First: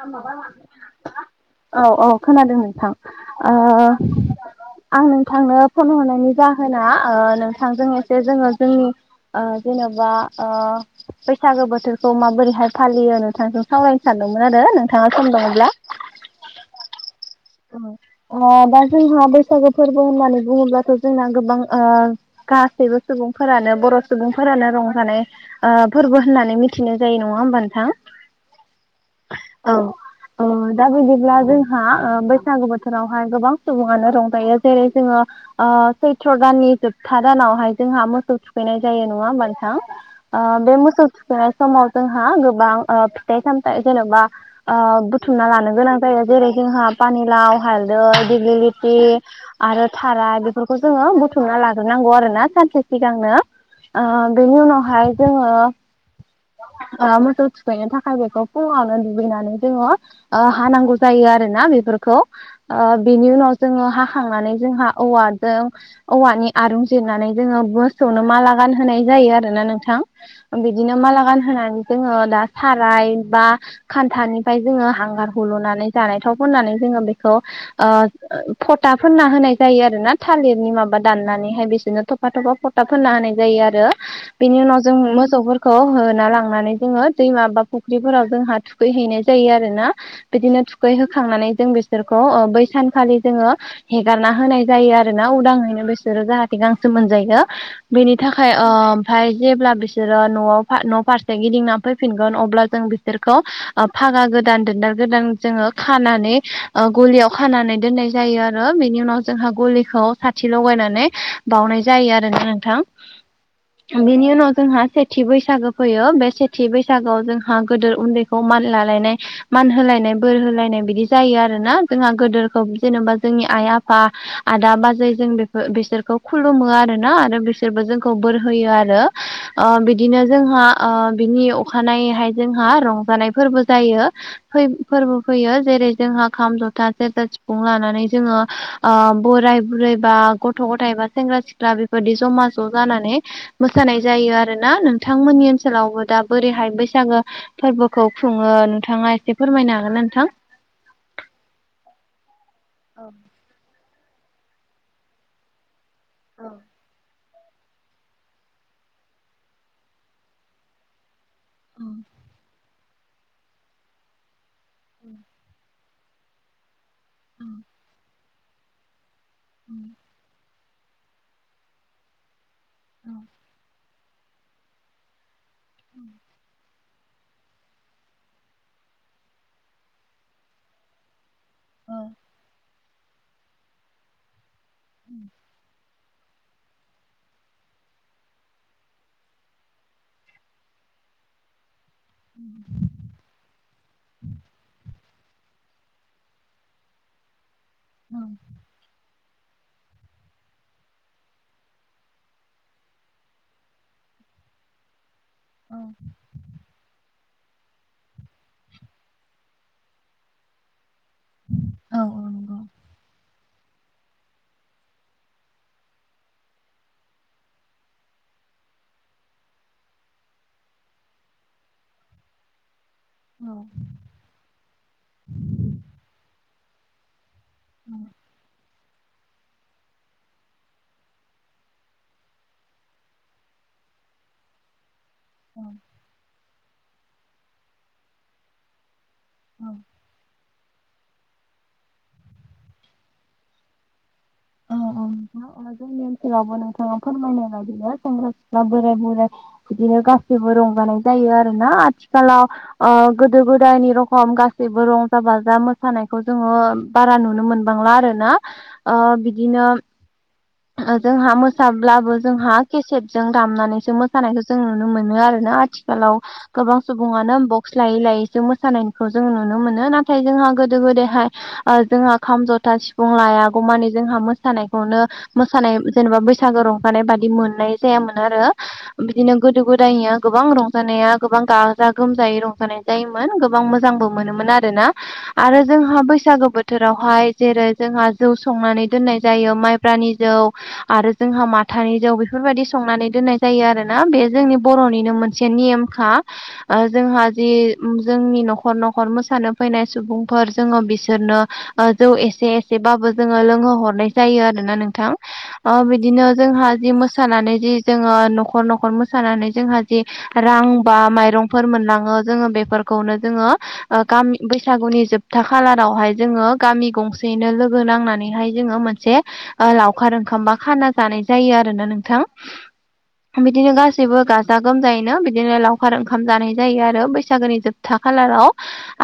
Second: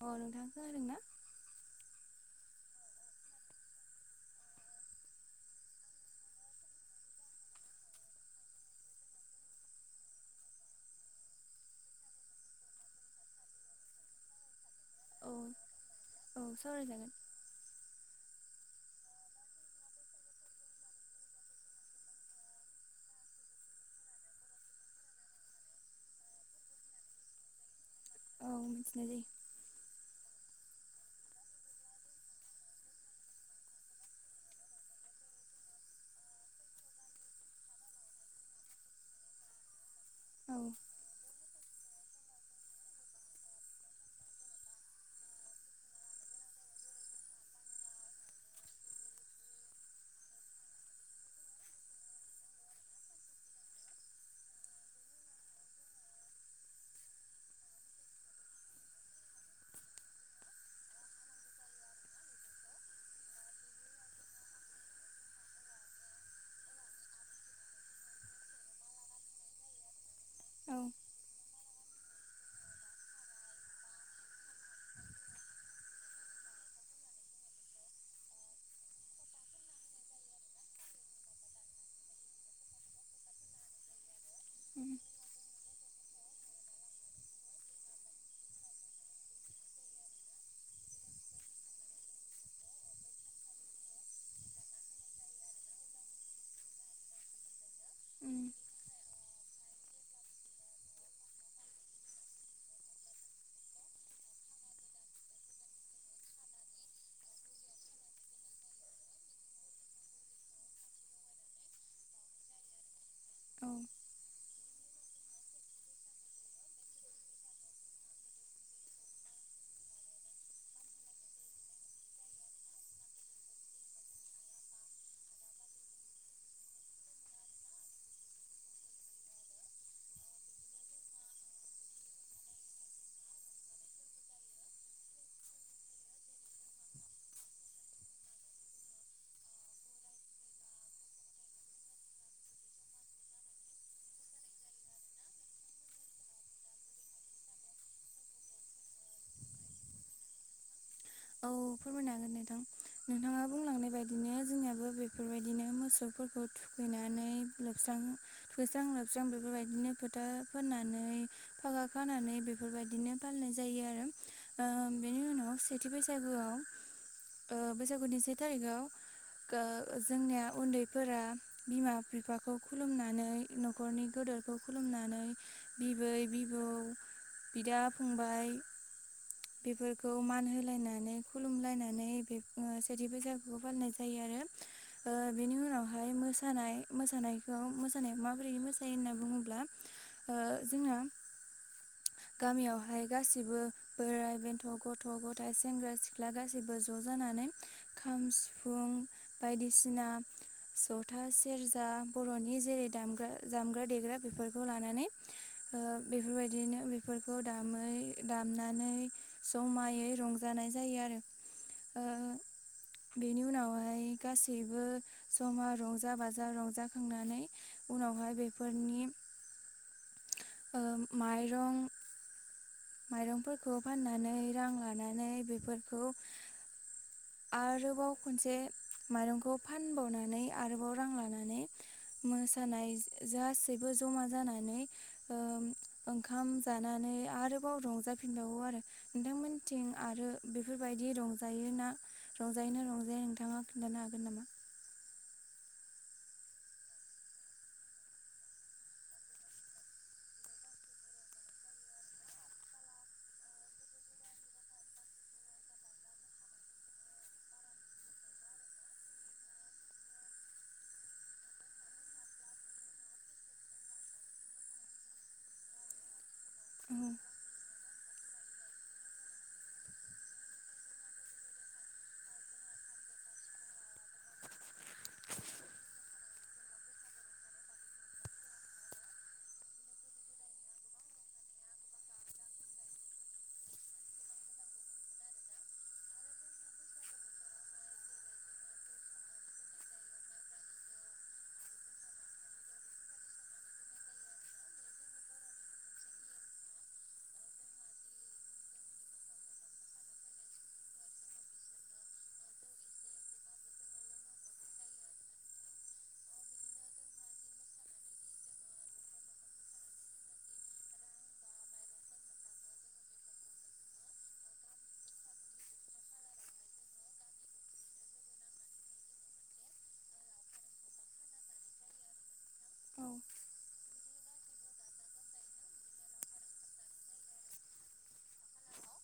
अ नोंथां खोनादों ना। औ औ खोनादों नोंथां ओ। आं नोंथांनो फन हरनायनि जाहोना ओ नोंथांजों एसे जोङो जोंनि। ओ जेनबा ओ बैसागो बोथोरखौ माबोरैहाय फालियो नोंथांजों सावराय। सानदोंमोन आरो नोंथाङा औ सम मोनोब्ला औ सावरायजागोन अ दा जोंहा बैसागु फोर्बो होननानै बुङोब्लाथ' जोंना गोबां ओ गासैबो सुबुंफोरानो बर' सुबुंफोरानो रंजानाय ओ फोर्बो होननानै मिथिनाय जायो नङा होमबा नोंथां औ मिथिनाय जायो औ ओ दा बायदिब्ला जोंहा ओ बै सागु बोथोरावहाय गोबां सुबुङानो रंजायो जेरै जोङो ओ सैथ्र दाननि जोबथा दानावहाय जोंहा मोसौ थुखैनाय जायो नङा होमबा नोंथां? ओ औ बे मोसौ थुखैनाय समाव जोंहा गोबां ओ फिथाइ सामथाइ जेन'बा ओ बुथुमना लानो गोनां जायो जेरै जोंहा पानिलाव हालदै दिग्लिलिथि आरो थाराय बेफोरखौ जोङो बुथुमना लाग्रोनांगौ आरोना सानसे सिगांनो ओ बेनि उनावहाय जोंङो ओ मोसौ थुखैनो थाखाय बेखौ फुङावनो दुगैनानै जोङो ओ हानांगौ जायो आरोना बेफ फोरखौ ओ बिनि उनाव जोङो हाखांनानै जोंहा औवाजों औवानि आरुं जिरनानै जोङो मोसौनो माला गानहोनाय जायो आरोना नोंथां औ बिदिनो माला गानहोनानै जोङो दा साराय बा खान्थानिफ्राय जोङो हांगार हुलु नानै जानाय थाव फोननानै जोङो बेखौ ओ फथा फुना होनाय जायो आरोना थालिरनि माबा दाननानैहाय बिसोरनो थफ फा थफा फथा फोनना हानाय जायो आरो बेनि उनाव उम जों मोसौफोर खौ होना लांनानै जोङो दैमा बा फुख्रिफोराव जोंहा थुखैहैनाय जायो आरो ना बिदिनो थुखैहोखांनानै जों बिसोरखौ ओ बै सानखालि जोङो हेगारना होनाय जायो आरो ना उदांङैनो बिसोरो जाहाथे गांसो मोनजायो बिनि उम थाखाय ओ ओमफाय जेब्ला बिसोरो नआव फा नफारसे गिदिंना फैफिनगोन अब्ला जों बिसोरखौ ओ फागा गोदान दोनदार गोदान जोङो खानानै ओ गलियाव खानानै दोननाय जायो आरो बेनि उनाव जोंहा गलिखौ साथि ल'गायनानै बावउनाय जायो आरोना नोंथां औ बिनि उनाव जोंहा सेथि बैसागो फैयो बे सेथि बैसागोआव जोंहा गोदोर उन्दैखौ मान लालायनाय मान होलायनाय बोर होलायनाय बिदि जायो आरोना जोंहा गोदोरखौ जेनबा जोंनि आइ आफा आदा बाजै जों बे बिसोरखौ खुलुमो आरोना आरो बिसोरबो जोंखौ बोर होयो आरो ओ बिदिनो जोंहा ओ बिनि अखानायैहाय जोंहा रंजानाय फोर्बो जायो फै फोर्बो फैयो जेरै जोंहा खाम जथा सेरजा सिफुं लानानै जोङो ओ बोराय बुरै बा गथ गथाय बा सेंग्रा सिख्ला बेबायदि जमा ज' जानानै मोसानाय जायो आरोना नोंथांमोननि ओनसोलावबो दा बोरैहाय बैसागो फोर्बोखौ खुङो नोंथाङा एसे फोरमायनो हागोन नोंथां? औ फोरमायनो हागोन नोंथां नोंथाङा बुंलांनाय बायदिनो जोंनियाबो बेफोरबायदिनो मोस सौफोरखौ थुखैनानै लोबस्रां फोस्रां लोबस्रां बेफोरबायदिनो फोथा फोननानै फागा खानानै बेफोरबायदिनो फालिनाय जायो आरो ओ बेनि उनाव से थि बैसागुआव ओ बैसागुनि से थारिखआव ओ जोंनिया उन्दैफोरा बिमा बिफाखौ खुलुमनानै न'खरनि गोदोरखौ खुलुमनानै बिबै बिबौ बिदा फंबाय बेफोरखौ मान होलायनानै खुलुमलायनानै बे ओ जेरैबो बैसागुखौ फालिनाय ओ बेनि उनाव हाय मोसानाय मोसानायखौ मोसानाय माबोरै मोसायो होनना बुङोब्ला ओ जोंना गामियावहाय गासिबो बोराइ बेन्थ' गथ' गथ थाइ सेंग्रा सिख्ला गासैबो ज' जानानै खाम सि फुं बायदिसिना जथा सेरजा बर'नि जेरै दामग्रा दामग्रा देग्रा बेफोरखौ लानानै ओ बेफोरबायदिनो बेफोरखौ दामै दामनानै जमायै रंजानाय जायो आरो औ ओ नंगौ बेनि उनावहाय गासैबो जमा रंजा बाजा रंजाखांनानै उनावहाय बेफोरनि ओ माइरं औ माइरंफोरखौ फाननानै रां लानानै बेफोरखौ आरोबाव खनसे माइरंखौ फानबावनानै आरोबाव रां लानानै मोसानाय जासैबो जमा जानानै ओ ओंखाम जानानै आरोबाव रंजाफिनबावो आरो। नोंथांमोनथिं आरो बेफोरबायदि रंजायोना? रंजायैनो रंजायो नोंथाङा खिन्थानो हागोन नामा? औ औ नोंथां जोंनि ओनसोलावबो नोंथाङा फोरमायनाय बायदिनो सेंग्रा सिख्ला बोराय बुराय बिदिनो गासैबो रंजानाय जायो आरो ना आथिखालाव ओ गोदो गोदायनि रखम गासैबो रंजा बाजा मोसानायखौ जोङो बारा नुनो मोनबांला आरो ना ओ बिदिनो जोंहा मोसाब्लाबो जोंहा केसेटजों दामनानैसो मोसानायखौ जों नुनो मोनो आरोना आथि खालाव गोबां सुबुङानो बक्स लायै लायैसो जों मोसानायखौ जों नुनो मोनो नाथाय जोंहा गोदायहाय जोंहा खाम जथा सिफुं लायागौ मानि जोंहा मोसानायखौनो मोसानाय जेनेबा बैसागो रंजानाय बादि मोननाय जायामोन आरो। बिदिनो गोदो गोदायनिया गोबां रंजानाया गोबां गाजा गोमजायै रंजानाय जायोमोन गोबां मोजांबो मोनोमोन आरो ना। आरो जोंहा बैसागो बोथोरावहाय जेरै जोंहा जौ संनानै दोननाय जायो माइब्रानि जौ आरो जोंहा माथानि जौ बेफोरबायदि संनानै दोननाय जायो आरोना बे जोंनि बर'निनो मोनसे नेम खा ओ जोंहा जि जोंनि न'खर न'खर मोसानो फैनाय सुबुंफोर जोङो बिसोरनो जौ एसे एसेबाबो जोङो लोंहो हरनाय जायो आरोना नोंथां। ओ बिदिनो जोंहा जि मोसानानै जि जोङो न'खर न'खर मोसानानै जोंहा जि रां बा माइरंफोर मोनलाङो जोङो बेफोरखौनो जोङो ओ गामि बैसागुनि जोबथा खालारावहाय जोङो गामि गंसेैयैनो लोगो नांनानैहाय जोङो मोन से लावखार ओंखाम बा खाना जानाय जायो आरोना नोंथां। औ। बिदिनो गासैबो गाजा गोमजायैनो बिदिनो लावखार ओंखाम जानाय जायो आरो बैसागोनि जोबथा खालाराव।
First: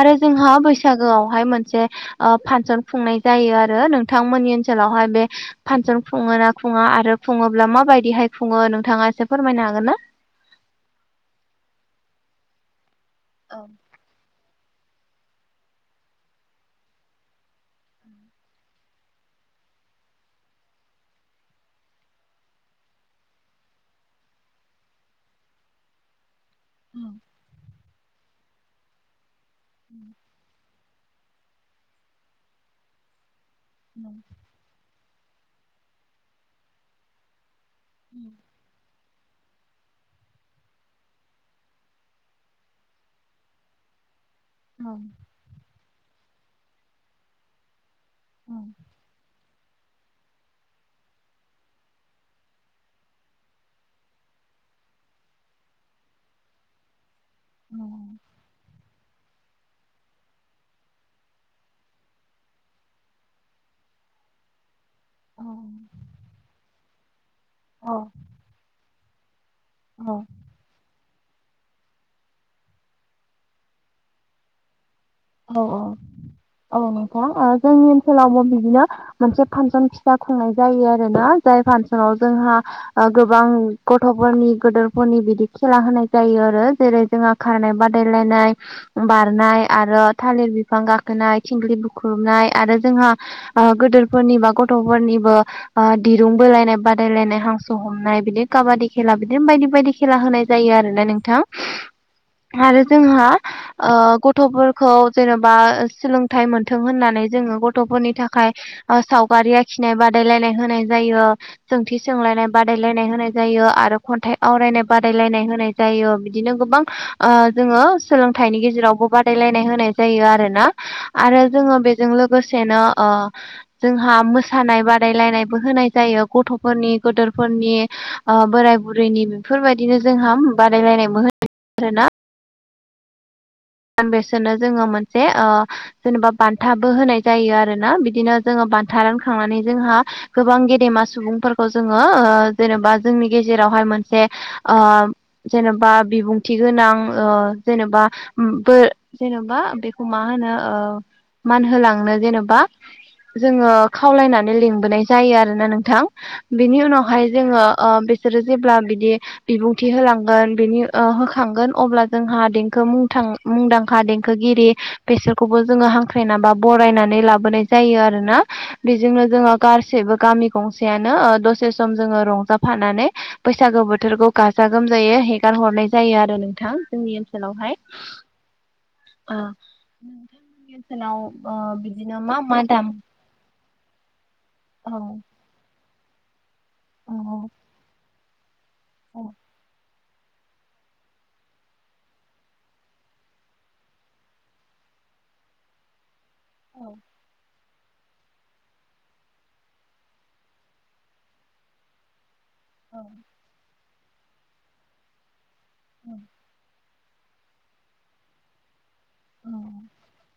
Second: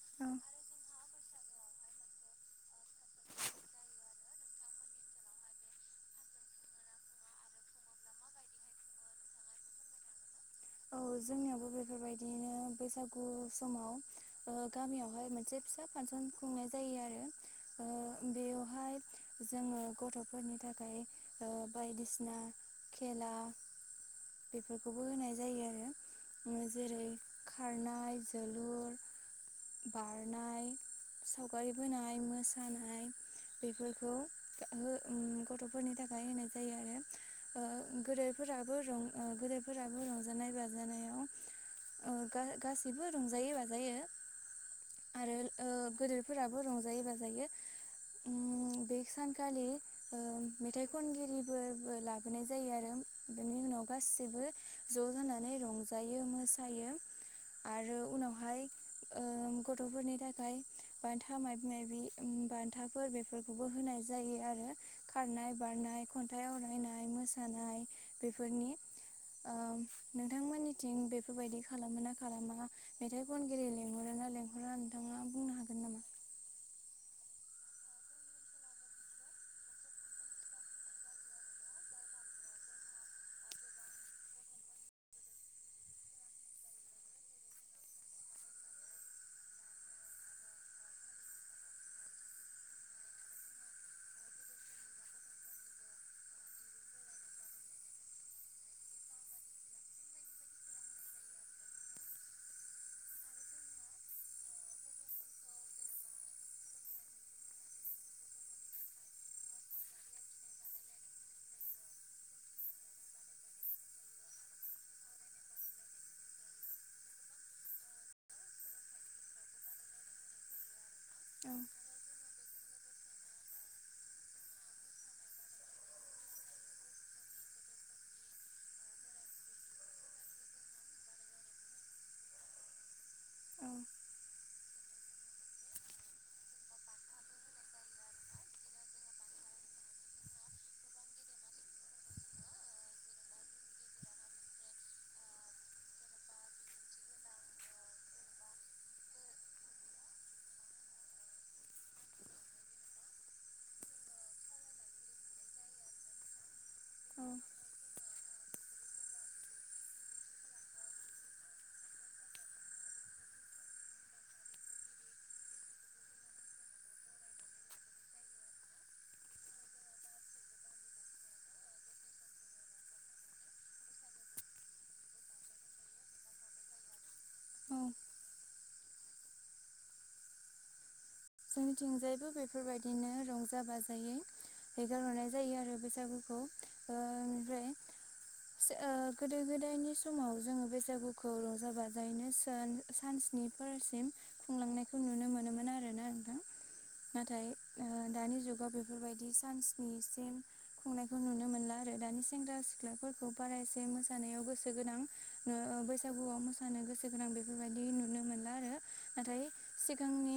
आरो जोंहा बैसागोआवहाय मोनसे ओ फानसन खुंनाय जायो आरो नोंथांमोननि ओनसोलावहाय बे फानसन खुङोना खुङा आरो खुङोब्ला माबायदिहाय खुङो नोंथाङा एसे फोरमायनो हागोन ना? औ जोंनियावबो बेफोरबायदियैनो बैसागु औ समाव ओ गामियावहाय मोनसे फिसा फानसन खुंनाय जायो आरो ओ बेवहाय जोङो गथ'फोरनि थाखाय ओ बायदिसिना खेला बेफोरखौबो होनाय जायो आरो ओ जेरै खो खारनाय जोलुर बारनाय सावगारि बोनाय मोसानाय बेफोरखौ हो उम गथ'फोरनि थाखाय होनाय जायो आरो। ओ गोदोरफोराबो रं ओ गोदोरफोराबो रं जानाय बाजानायाव ओ गा-गासैबो रंजायोै बाजायो औ ओ गोदेरफोराबो रंजायो बाजायो उम बे सानखालि ओ मेथाइ खनगिरिफोरबो लाबोनाय जायो आरो बेनि उनाव गासिबो ज' जानानै रंजायो मोसायो आरो उनावहाय ओम गथ'फोरनि थाखाय बान्था माइबा माइबि उम बान्थाफोर बेफोरखौबो होनाय जायो आरो। औ खारनाय बारनाय खन्थाइ आवरायनाय मोसानाय औ बेफोरनि ओम औ नोंथांमोननि थिं बेफोरबायदि खालामोना खालामा मेथाइ खनगिरि लिंहरोना लेंंहरा नोंथाङा बुंनो औ हागोन नामा? औ औ नोंथां ओ जोंनि ओनसोलावबो बिदिनो मोनसे फानसन फिसा खुंनाय जायो आरो ना जाय फानसनाव जोंहा ओ गोबां गथ'फोरनि गोदोरफोरनि बिदि खेला होनाय जायो आरो जेरै जोंहा खारनाय बादायलायनाय बारनाय आरो थालिर बिफां गाखोनाय थिंख्लि बुख्रुबनाय आरो जोंहा गोदोरफोरनि बा गथ'फोरनिबो दिरुं बोलायनाय बादायलायनाय हांसो हमनाय बिदिनो खाबादि खेला बिदिनो बायदि बायदि खेला होनाय जायो आरोना नोंथां आरो जोंहा ओ गथ'फोर खौ जेन'बा सोलोंथाइ मोनथों होननानै जोङो गथ'फोरनि थाखाय सावगारि आखिनाय बादायलायनाय होनाय जायो। सोंथि सोंलायनाय बादायलायनाय होनाय जायो आरो खन्थाइ आवरायनाय बादायलायनाय होनाय जायो बिदिनो गोबां जोङो सोलोंथाइनि गेजेरावबो बादायलायनाय नाय होनाय जायो आरोना आरो जोङो बेजों लोगोसेनो ओ जोंहा मोसानाय बादायलायनायबो होनाय जायो गथ'फोरनि गोदोरफोरनि ओ बोराय बुरैनि बेफोरबादिनो जोंहा बादायलायनायबो होनाय [unintelligible] आरोना आम बेसोरनो जोङो मोनसे ओ जेनबा बान्थाबो होनाय जायो आरोना बिदिनो जोङो बान्था रानखांनानै जोंहा गोबां गेदेमा सुबुंफोरखौ जोङो ओ जेनेबा जोंनि गेजेरावहाय मोनसे ओ जेनबा बिबुंथि गोनां ओ जेनबा बो जेन'बा बेखौ मा होनो ओ मान होलांनो जेनेबा। जोङो खावलायनानै लिंबोनाय जायो आरोना नोंथां बेनि उनावहाय औ जोङो ओ बे बिसोरो जेब्ला बिदि बिबुंथि होलांगोन बिनि ओ होखांगोन अब्ला जोंहा देंखो मु थां मुंदांखा देंखोगिरि बेसोरखौबो जोङो हांख्रायना बा बरायनानै लाबोनाय जायो आरो ना बेजोंनो जोङो गसेैबो गामि गंसेयानो ओ दसे सम जोङो रंजाफानानै बैसागो बोथोरखौ गाजा गोमजायै हेगार हरनाय जायो आरो नोंथां जोंनि ओनसोलावहाय। ओ [inaudible] ओनसोलाव ओ बिदिनो जोंनिथिंजायबो मा मा दाम बेफोरबायदिनो रंजा बाजायै औ हेगारहरनाय जायो आरो बैसागोखौ ओ औ ओमफ्राय ओ औ गोदो गोदायनि समाव जोङो बैसागुखौ रंजा बाजायैनो सोन सान स्निफोरसिम खुंलांनायखौ नुनो मोनोमोन आरोना नोंथां नाथाय ओ दानि जुगाव बेफोरबायदि सानस्निसिम खुंनायखौ नुनो मोनला आरो दानि सेंग्रा सि ख्लाफोरखौ बारा एसे मोसानायाव गोसो गोनां ओ बैसागुआव मो नो गोसो गोनां बेफोरबायदि नुनो मोनला आरो नाथाय सिगांनि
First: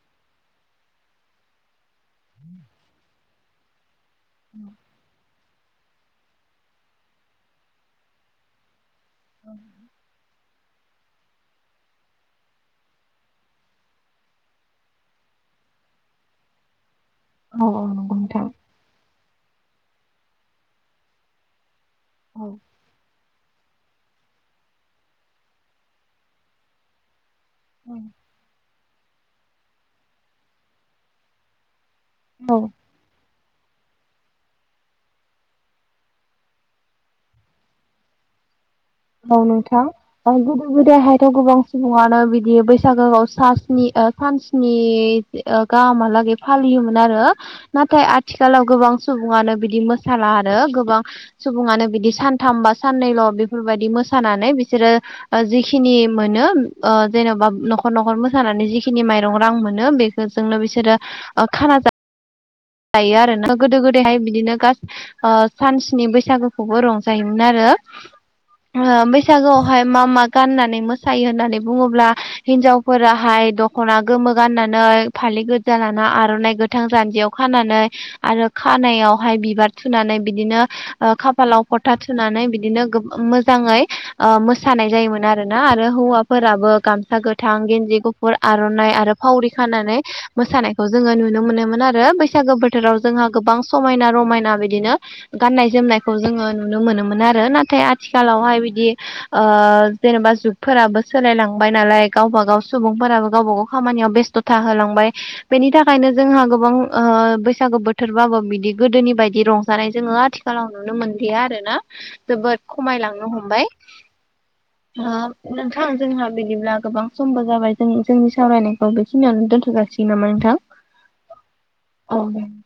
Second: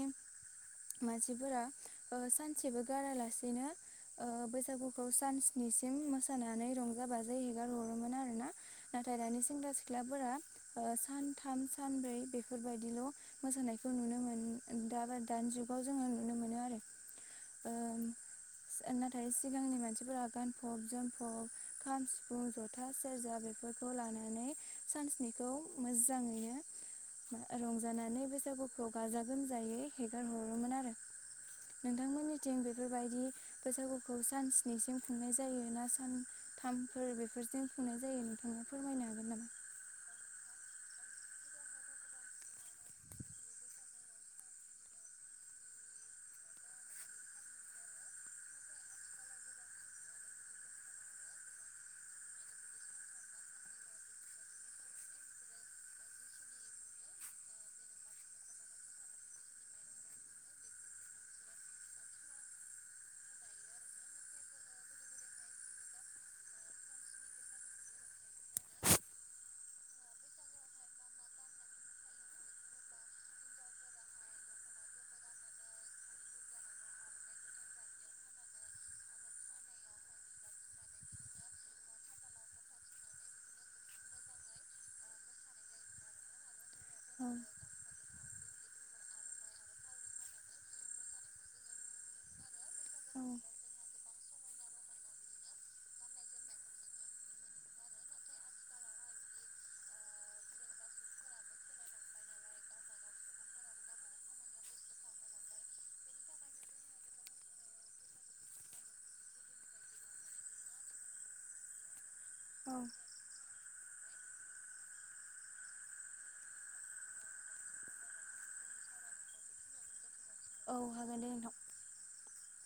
मानसिफोरा ओ सानसेबो गारालासेनो ओ बैसागु खौ सानस्निसिम मोसानानै रंजा बाजायै हेगार हरोमोन आरोना नाथाय दानि सेंग्रा सिख्लाफोरा ओ सानथाम सानब्रै बेफोरबायदिल' मोसानायखौ नुनो मोन दा बा दानि जुग खौ जोङो नुनो मोनो आरो औ नंगौ नोंथां। ओ नाथाय सिगांनि मानसिफोरा गानफब जोमफब खाम सिफुं औ ज था सेरजा बेफोरखौ लानानै सानस्निखौ मोजाङैनो रंजानानै बैसागुखौ गाजा गोमजायै हेगार हरोमोन आरो नोंथांमोननिथिं बेफोरबायदि बैसागुखौ सानस्निसिम खुंनाय जायो ना सान थामफोर बेफोरजों खुंनाय जायो नोंथाङा? फोरमायनो हागोन औ नामा? नोंथां। ओ गोदो गोदायहायथ' गोबां सुबुङानो बिदि बैसागोआव सास्नि ओ सानस्नि ओ गाहामहालागै फालियोमोन आरो नाथाय आथिखालाव गोबां सुबुङानो बिदि मोसाला आरो गोबां सुबुङानो बिदि सानथाम बा साननैल' बेफोरबायदि मोसानानै बिसोरो ओ जिखिनि मोनो ओ जेन'बा न'खर न'खर मोसानानै जिखिनि माइरं रां मोनो बे जोंनो बिसोरो ओ खाना जा जायो आरो ना गोदो गोदायहाय बिदिनो गास ओ सानस्नि बैसागुखौबो रंजायोमोन आरो ओ बैसागोआवहाय मा मा गाननानै मोसायो होननानै बुङोब्ला हिनजावफोराहाय दख'ना गोमो गाननानै फालि गोजा लाना आर'नाइ गोथां जान्जियाव खानानै आरो खानायावहाय बिबार थुनानै बिदिनो ओ खाफालाव फोथा थुनानै बिदिनो मोजाङै ओ मोसानाय जायोमोन आरोना आरो हौवा फोराबो गामसा औ गोथां गेन्जि गुफ आर'नाइ आरो फावरि खानानै मोसानायखौ जोङो नुनो मोनोमोन आरो बै बैसागो बोथोराव जोंहा गोबां समायना रमायना बिदिनो गाननाय जोमनायखौ जोङो नुनो मोनोमोन आरो नाथाय आथिखालावहाय बिदि ओ जेनेबा जुगफोराबो सोलायलांबाय नालाय गावबा गाव सुबुंफोराबो गावबा गाव खामानियाव बेस्ट था होलांबाय बेनि थाखायनो जोंहा गोबां ओ बैसागु बोथोरबाबो बिदि गोदोनि बायदि रंजानाय जोङो आथिखालाव नुनो मोनलिया आरो ना जोबोद औ खमायलांनो हमबाय। ओ नोंथां जोंहा बिदिब्ला गोबां समबो जाबाय जों जोंनि सावरायनायखौ बेखिनियावनो दोनथ'जा [unintelligible] नोंथां औ हागोन दे नोंथां औ